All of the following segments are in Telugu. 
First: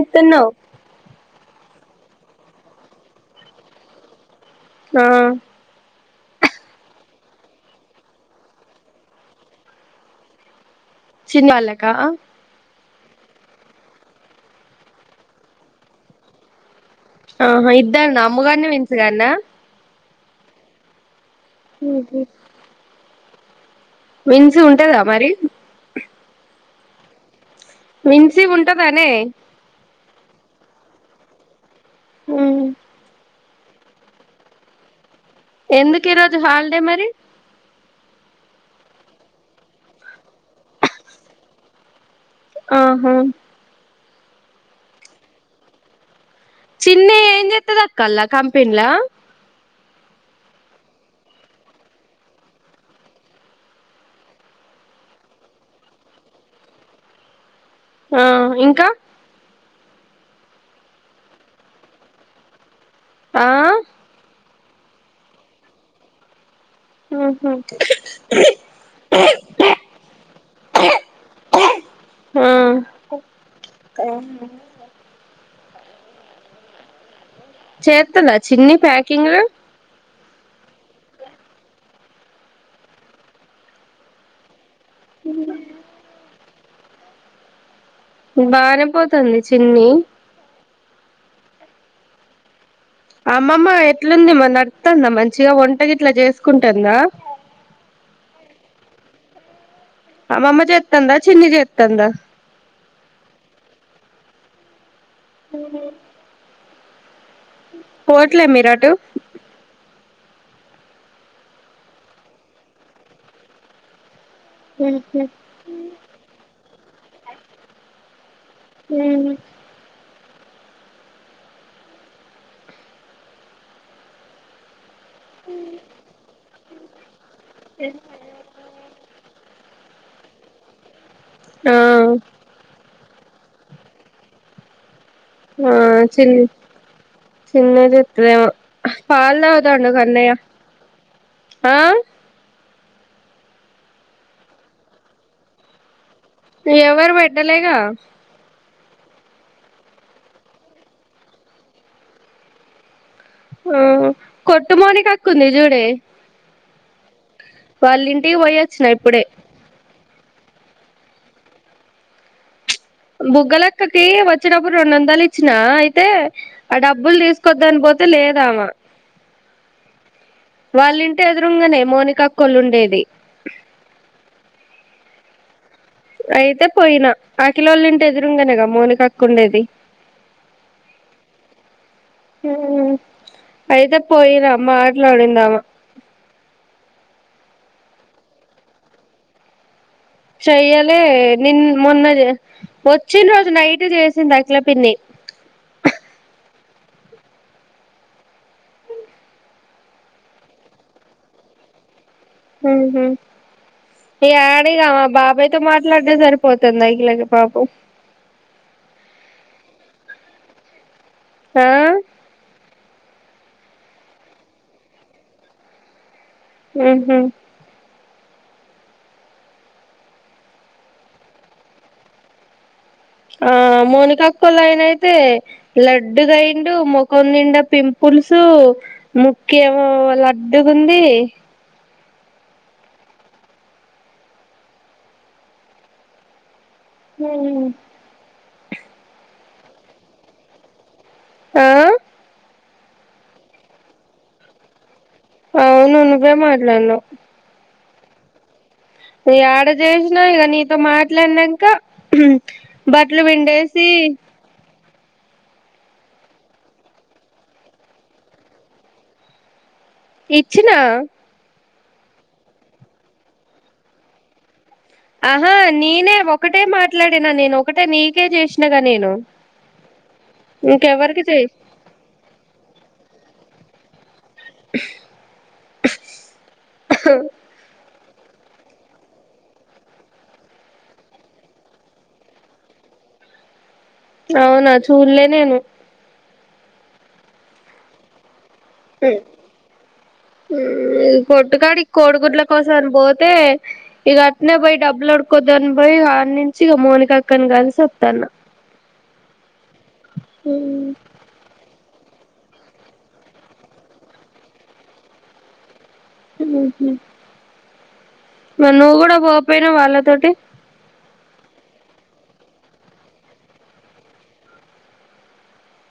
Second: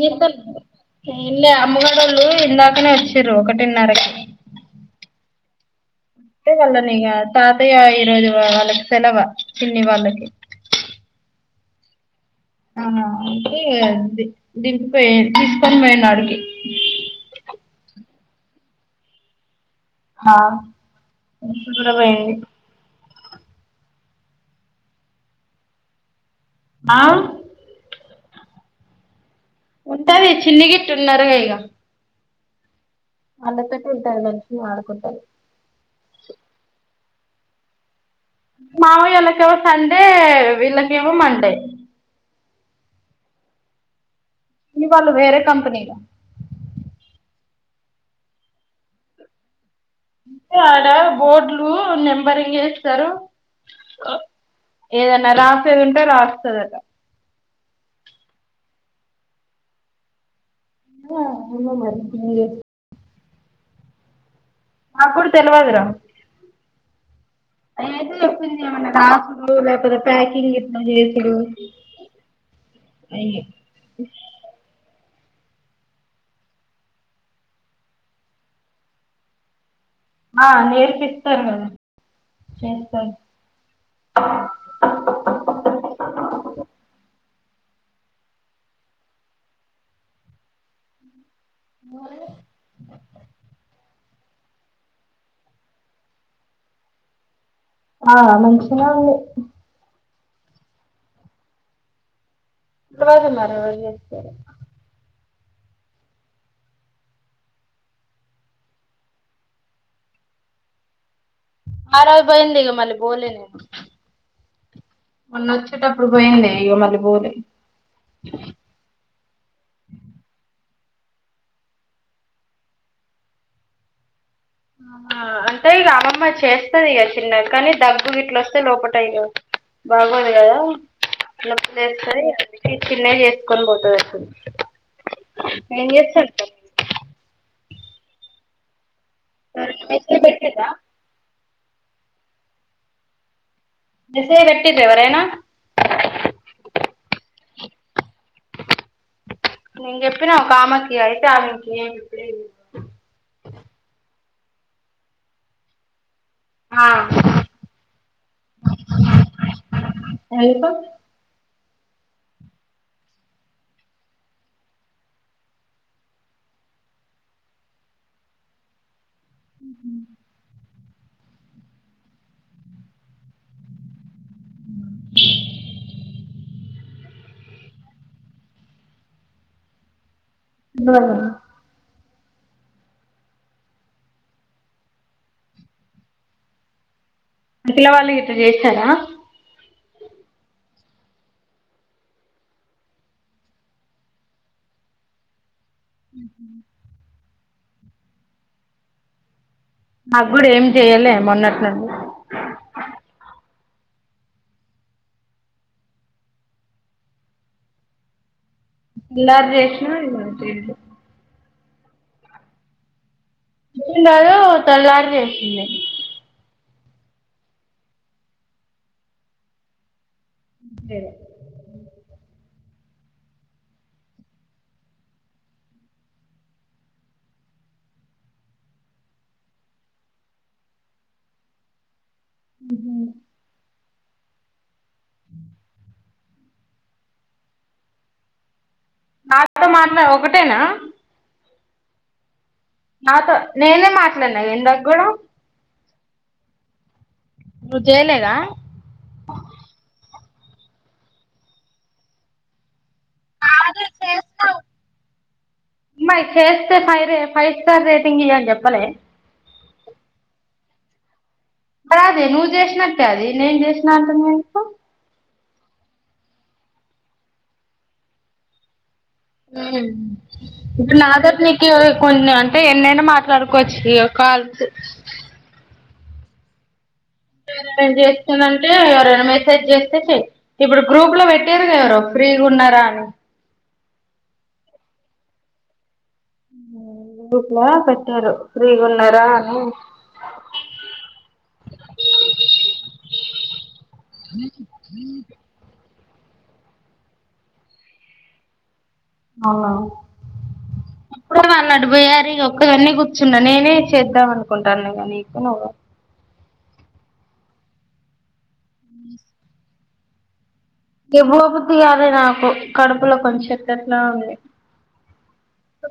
ఏం చేస్తునావ్ ఎం లే అమ్మగడోళ్ళు ఇందాకనే వచ్చిరు ఒకటిన్నరకి ఆ అంటే వాళ్ళనీ ఇగ తాతయ్య ఈరోోజు వాళ్ళకి సెలవా పిన్ని వాళ్ళకి చిన్న వల్లక ఆ అంటే దింపిపోయి తీసుకొని పోయాను ఆడికి ఆహా ఇద్దన్న అమ్ముగాని విన్సుగానా హా కూడా పోయిండు విన్సు ఉంటదా మరి ఆ మిన్సీ ఉంటదానే ఉంటది చిన్ని గిట్ట ఉన్నారు ఇగా ఉ వాళ్ళ పెట్టటి వెళ్ంటారు మనిషని ఆడుకుంటారు ఎందుకు ఈరోజు హాలిడే మరి మావాయోళ్ళకేవో సండే వీళ్ళకేవో మండే ఆహా పిన్నివాళ్ళు వెరే కంపనీ చిన్న ఏం చెత్తది అక్క అల్లా కంపెనీలా అంటే ఆడ బోర్డులు నెంబరింగ్ ఎస్తారు ఏదన్నా రాసేది ఉంటే రాస్తదట ఆ ఇంకా ఆ అమ మరి ఆ నా కూడా తెలివాదురా ఆహా అతే చెప్పంది ఏమన్నా రాసూడు లేకపోతే ప్యాకింగ్ ఎట్లా చేసుడు ఆ అ చెత్తద చిన్ని పాకింగ్ ఆ నేర్పిస్తారు కదా చేస్తారు ఉ బానే పోతుంది చిన్ని [inaudible] అమ్మమ్మ ఎట్లుంది మరి నడుస్తుందా మంచిగా వంటగిట్లా చేసుకుంటుందా ఆ మంచిగా ఉంది అమ్మమ్మ చేతనంద చిన్ని చేతంద [unintelligible] హ పోట్లే మీరు ఆటు ఆ రోజు బోయింది గా మళ బోలే న ఆ మొన్న వచ్చేటపుడు బోయిందే ఇగ మల్లి. బోలే ఉ అంటే ఇగా అమ్మమ్మ చేస్త. సరిగా కానీ దగ్గు గిట్లస్తే లోపట అయ బాగుదిగాద లేస్తది అ చిన్న చేస్త కోన్ పోతది ఏం చెస్ చిన్నది ఏమో పాలు తాగుతాండు మెసేజ్ కన్నయ్య. పెట్టిర్రా ఆ మెసేజ్ పెట్టిర్రవరైనా. ఎవరు పెట్టేలేగా. నేను చెప్పిన ఒక ఆమెకి అయితే ఆమెకి ఇయ్ ఆ కొట్టు మౌనికక్క ఉంది జూడే. ఆ వాళ్ళింటికి పోయొచ్చిన ఇప్పుడే ఎందుకు బుగ్గలెక్కకి వచ్చటప్పుడు రెండు వందలు ఇచ్చినా అయితే ఆ డబ్బులు తీసుకొద్దని పోతే లేదామా. వాళ్ళింటి ఎదురుంగనే మోనికకోళ్ళు ఉండేది. అయితే పోయినా అఖిలోల్ల ఇంటి ఎదురుంగనేగా మోనికక్క ఉండేది. ఆ ఉమ్ అయితే పోయినా మాట్లాడింది ఆమె. అఖిల వాళ్లు గిట్ల చేశారా. చెయ్యలే నిన్న మొన్న వచ్చిన రోజు నైట్ చేసింది. అఖిల పిన్ని నాకు కూడా ఏమి చేయలే మొన్నటి నుండి, ఉహు యడ ఇగ ఆమె బాబాయ్ తో మాట్లాడడం సరిపోతది అఖిలకి పాపం. తెల్లారి చేసిన ఇగ ఆ తెల్లారి చేసి ఉండే ఉహు లేదు. ఆ మోనికొక్కలయినైతే లడ్డుగాయిండు ముఖం నిండా పింపుల్సు ముక్కేమో లడ్డుగుంది. ఉహు ఉమ్ నాతో మాట్లాడు ఒకటేనా ఆ నాతో నేనే మాట్లాడినా ఇందాక కూడా. అవునును నువ్వే మాట్లాడినావ్ నువ్ చేయలేదా యాడ చేస్ నా ఇగ నీతో మాట్లాడినాంక బట్టలు పిండేసి అమ్మాయి చేస్తే ఫైవ్ రే ఫైవ్ స్టార్ రేటింగ్ ఇవ్వు అని చెప్పలే ఇచ్చినా అదే నువ్వు చేసినట్టే అది నేను చేసినా అంటున్నావ్ ఎందుకు ఆహా నేనే ఒకటే మాట్లాడినా నేను ఒకటే నీకే చేసినగా నేను ఉమ్ ఇప్పుడు ఇంకెవరికి నాద చెయ్ నీకు కొన్ని అంటే ఎన్నైనా మాట్లా సరుకొచ్చియో కాల్స్ [unintelligible] ఏం చేస్తుందంటే ఎవరైనా మెసేజ్ చేస్తే చెయ్ ఇప్పుడు గ్రూప్ లో పెట్టిర్రు కదా ఎవరో ఫ్రీగా ఉన్నారా అని అవునా చూలే నేను గ్రూప్ లో పెట్టారు ఫ్రీగా ఉన్నారా అని కొట్టుకాడికి కోడిగుడ్ల కోసం అని పోతే ఇగా అట్నే పోయి డబ్బులు అడుక్కొద్దాం అని పోయి ఆడి నుంచి మోనికా అక్కని కలిసి ఓత్తనా అవు ఇప్పుడే అన్నాడు వయ్యారి ఒక్కదన్న కూర్చున్నా నేనే చేద్దాం అనుకుంటాన ఇగ నీకు హుహు మరి నువ్వు కూడా పోపోయినవు వాళ్ల తొటి ఇగ పో బుద్ధి కాలే నాకు కడుపులో కొంచె ఎట్లేట్లానో ఉంది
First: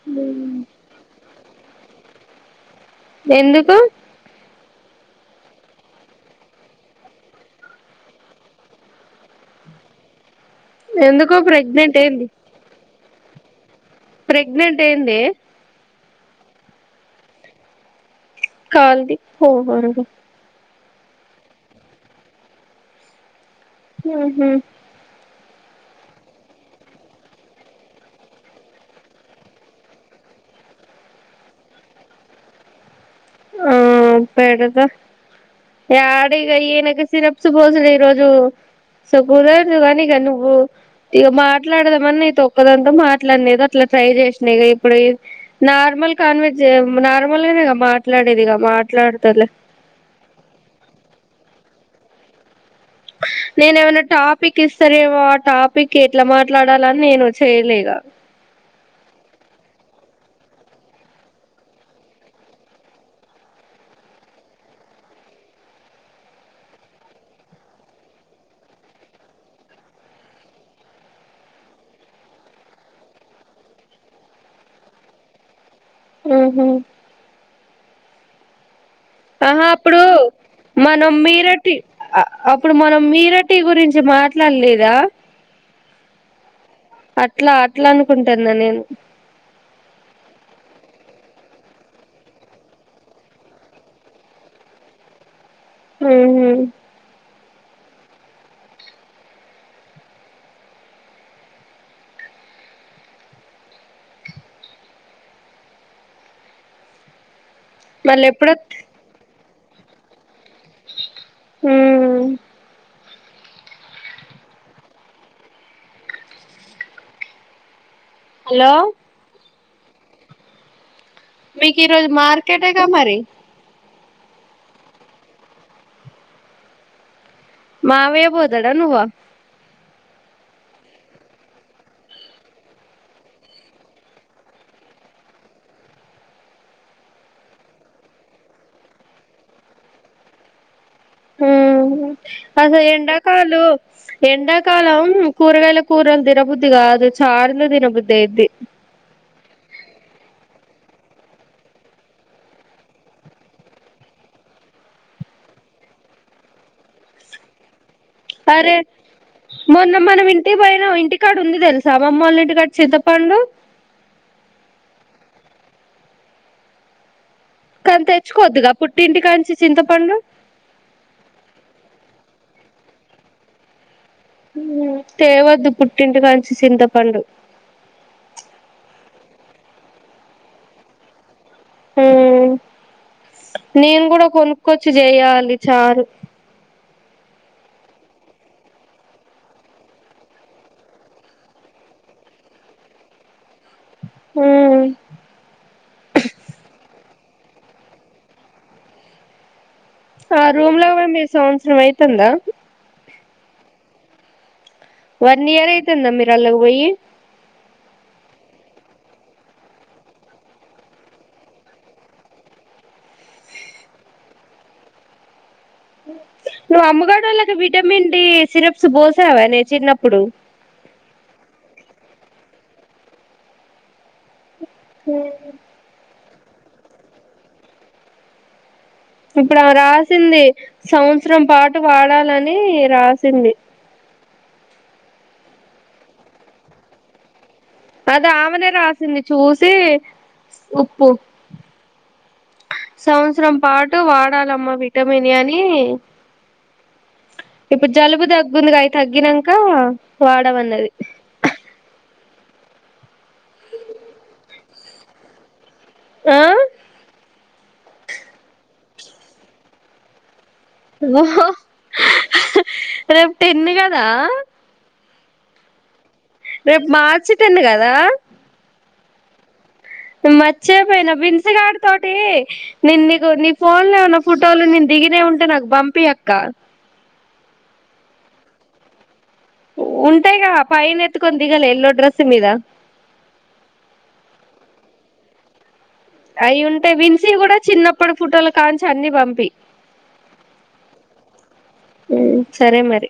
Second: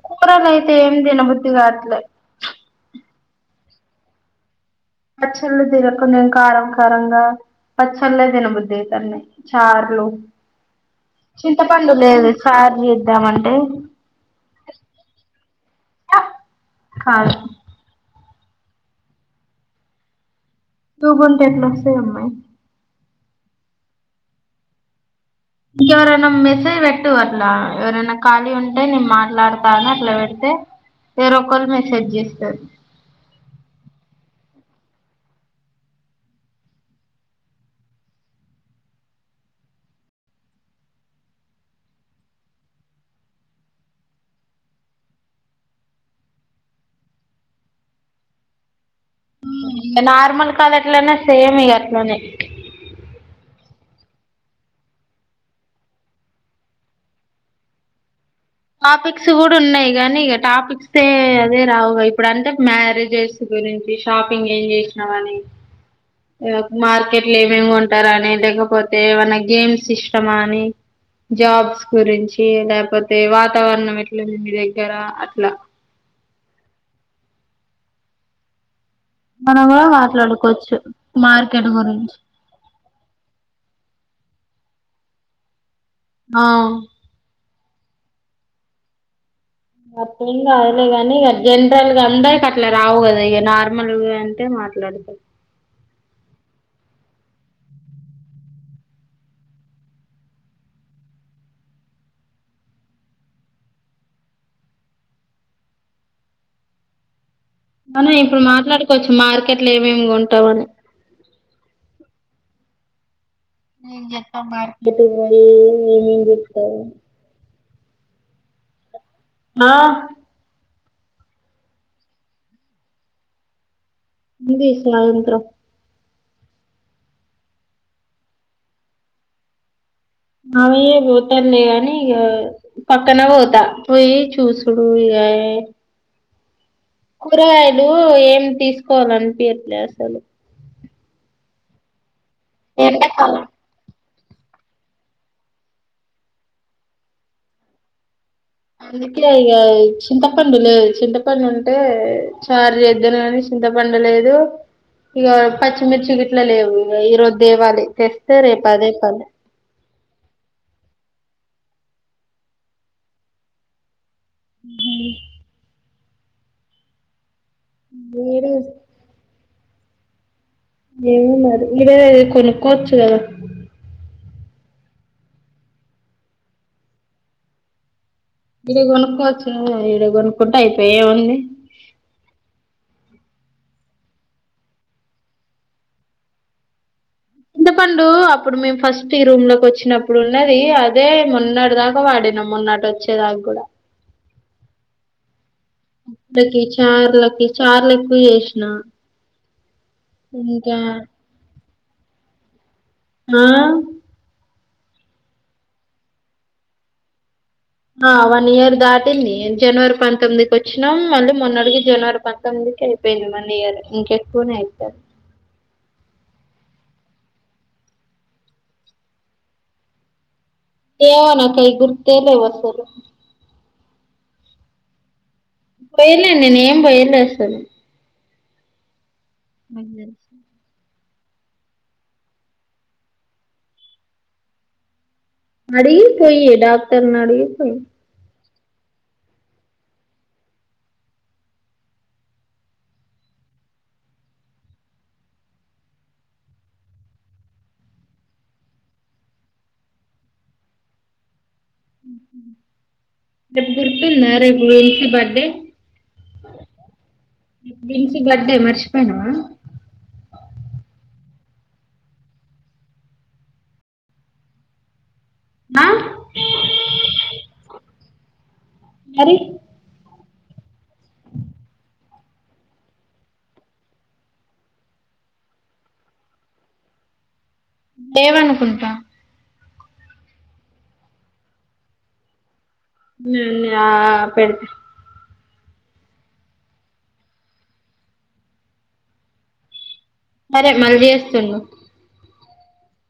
కూరల అయితే ఏం తిన బు ది కాట్లే ఎందుకు పచ్చళ్ళు తినకుండా కారం కారంగా పచ్చళ్లే తినబుద్ది అయితాంది చార్లు ఎందుకో చింతపండు ప్రెగ్నెంట్ ఏంది లేదు చారు చే దామంటే ప్రెగ్నెంట్ ఏంది కాదు కాల్ ది పోమ్ దూగుంటే ఎట్లా వస్తాయ్ అమ్మాయి హుహు ఇంకెవరైనా మెసేజ్ పెట్టు అట్లా ఎవరైనా ఖాళీ ఉంటే నేను మాట్లాడతా అని అట్లా పెడితే ఎవరో ఒకరు మెసేజ్ చేస్తారు ఆ పెడతా యడ ఇగా ఈయనక సిరప్స్ పోసుడు ఈరోజు సో కుదరదు కానీ ఇగా నువ్వు ఇగా మాట్లాడదామని నీతో ఒక్కదానితో మాట్లాడినా అట్లా ట్రై చేసిన ఇక ఇప్పుడు నార్మల్ కాన్వజ్ నార్మల్గానే మా మాట్లాడేదిగా మాట్లాడతలే నార్మల్ కాల్ ఎట్లానో సేమ్ ఇగ అట్లనే నేను ఏమైనా టాపిక్ ఇస్తారేమో ఆ టాపిక్ ఎట్లా మాట్లాడాలని నేను చేయలేగా టాపిక్స్ కూడా ఉన్నాయి కాగానీ ఇక టాపిక్స్ త అదే రావుగా ఇప్పుడు అంటే మ్యారేజెస్ గురించి షాపింగ్ ఏం చేసినామని మార్కెట్ లో ఏమేమి కొంటారని లేకపోతే ఏమన్నా గేమ్స్ ఇష్టమా అని జాబ్స్ గురించి లేకపోతే అతే వాతావరణం ఎట్లంది మీ దగ్గర అట్లా ఆహ మనం ఆహా కూడా అప్పుడు మాట్లాడుకోవచ్చు మనం మార్కెట్ మీరటి గురించి అప్పుడు మనం మీరటి గురించి మా ఎట్లా లేదా ఆ అట్లా ఎట్లా అనుకుంటాన్నా నేను మొత్తం అదులే ని ఇక జనరల్గా అందా ఇక అట్లా రావు కదా ఇక నార్మల్గా అంటే మాట్లాడదు ఉహామ్ మనం మళ్ళీ ఇప్పుడు మాట్లాడుకోవచ్చు మార్కెట్ ఏట్లో ఏం ఏం కొంన్ ట్టవానే ఎప్పుడో ఎమ్ చేస్తాం మార్కెట్ కీ పోయి హలో ఆ మీకు ఈరోజు మార్కెటేగా మరి ఉంది సాయంత్రం మావే పోతడ నువ్వా అవయ పోతలే కానీ ఇక పక్కన పోతా పోయి చూసుడు ఇక కూరగాయలు ఏం తీసుకోవాలనిపియట్లే అసలు హ్మ్ అద ఎడా ఎండాకాలం కాలు ఎండాకాలం కూరగాయల కూరలు దినబుద్ధి కాదు చార్లు దినబుద్ధి అయిది ఇ ఇక చింతపండు లేదు చింతపండు ఉంటే చార్ ఎదును కానీ చింతపండు లేదు ఇక పచ్చిమిర్చి గట్లా లేవు ఇ ఈరోజు దేవాలి తెస్త రే అరే పదే పదే మొన్న మనం ఇంటికి పోయిన ఇంటికాడ ఉంది తెలుసా మమ్మ వాళ్ళ ఇంటికాడ చితప్పండు ఉహామ్ కనీ ఈడే తెచ్చుకోద్దుగా పుట్టింటి కానించి చింతపండు ఏమన్నారు ఇడే కొనుక్కోవచ్చు కదా తేవద్దు పుట్టింటికంచి చింతపండు ఇడే కొనుక్కోవచ్చు ఇడే కొనుక్కుంటే అయిపోయ ఏముంది [inaudible] మ్మ్ నేను కూడా కొనుక్కొచ్చి చేయాలి చారు ఎంత పండు అప్పుడు మేము ఫస్ట్ ఈ రూమ్ లోకి వచ్చినప్పుడు ఉన్నది అదే మొన్నటి దాకా వాడినాం మొన్న ఆటోచే దాకా కూడా మ్మ్ కి చర్లకి చార్లు ఎక్కువ చేసిన ఆ రూమ్ ఇంకా లో కూడా మీరు స నీదైతందా నో వన్ ఇయర్ అయితేంద మీరళ్లకు పోయి ఆ వన్ ఇయర్ దాటింది. జనవరి పంతొమ్మిదికి వచ్చినాం మళ్ళీ మొన్న అడికి జనవరి పంతొమ్మిదికి అయిపోయింది వన్ ఇయర్ ఇంకెక్కువనే అయిపోయింది నువ్వు అమ్మగడోళ్ళకి విటమిన్ డి సిరప్స్ పోసావానే చిన్నప్పుడు ఏమో నాకేం గుర్తే లేదసలు మ్మ్ బయల్దేరుదామే పోయిలే అసలు ఇప్పుడా నాకు తెలుసు రాసింది సంవత్సరం పాటు వాడాలని రాసింది అడిగి పోయి డాక్టర్నడుగు అదా ఆమెనే రాసింది చూసి ఉప్పు సంవత్సరం పాటు వాడాలమ్మా విటమినే అని ఇప్పుడు జలుబు దగ్గుంది అవి తగ్గినంక వాడమన్నది [unintelligible] రేపు బర్డే ఆ విన్సీ బర్డే మర్చిపోయినావా ఓ రేపు టెన్ కదా ఆ రేపు మార్చి టెన్ కదా మరి మర్చేపోయిన విన్స్ గాడ తోటి నేను నీకు నీ ఫోన్ లో ఉన్న ఫుటోలు నేను దిగినవి ఉంటే నాకు పంపి అక్క లేవనుకుంట ఉంటాయి కదా పైన్ ఎత్కొని దిగలే ఎల్లో డ్రెస్సు మీద ఉన్నాయి ఉన్నాయి ఆ పెడితే అయి ఉంటే విన్సీ కూడా చిన్నప్పుడు ఫుటోలు కాంచి అన్ని పంపి సరే మళ్ళీ చేస్తున్నా సరే మరి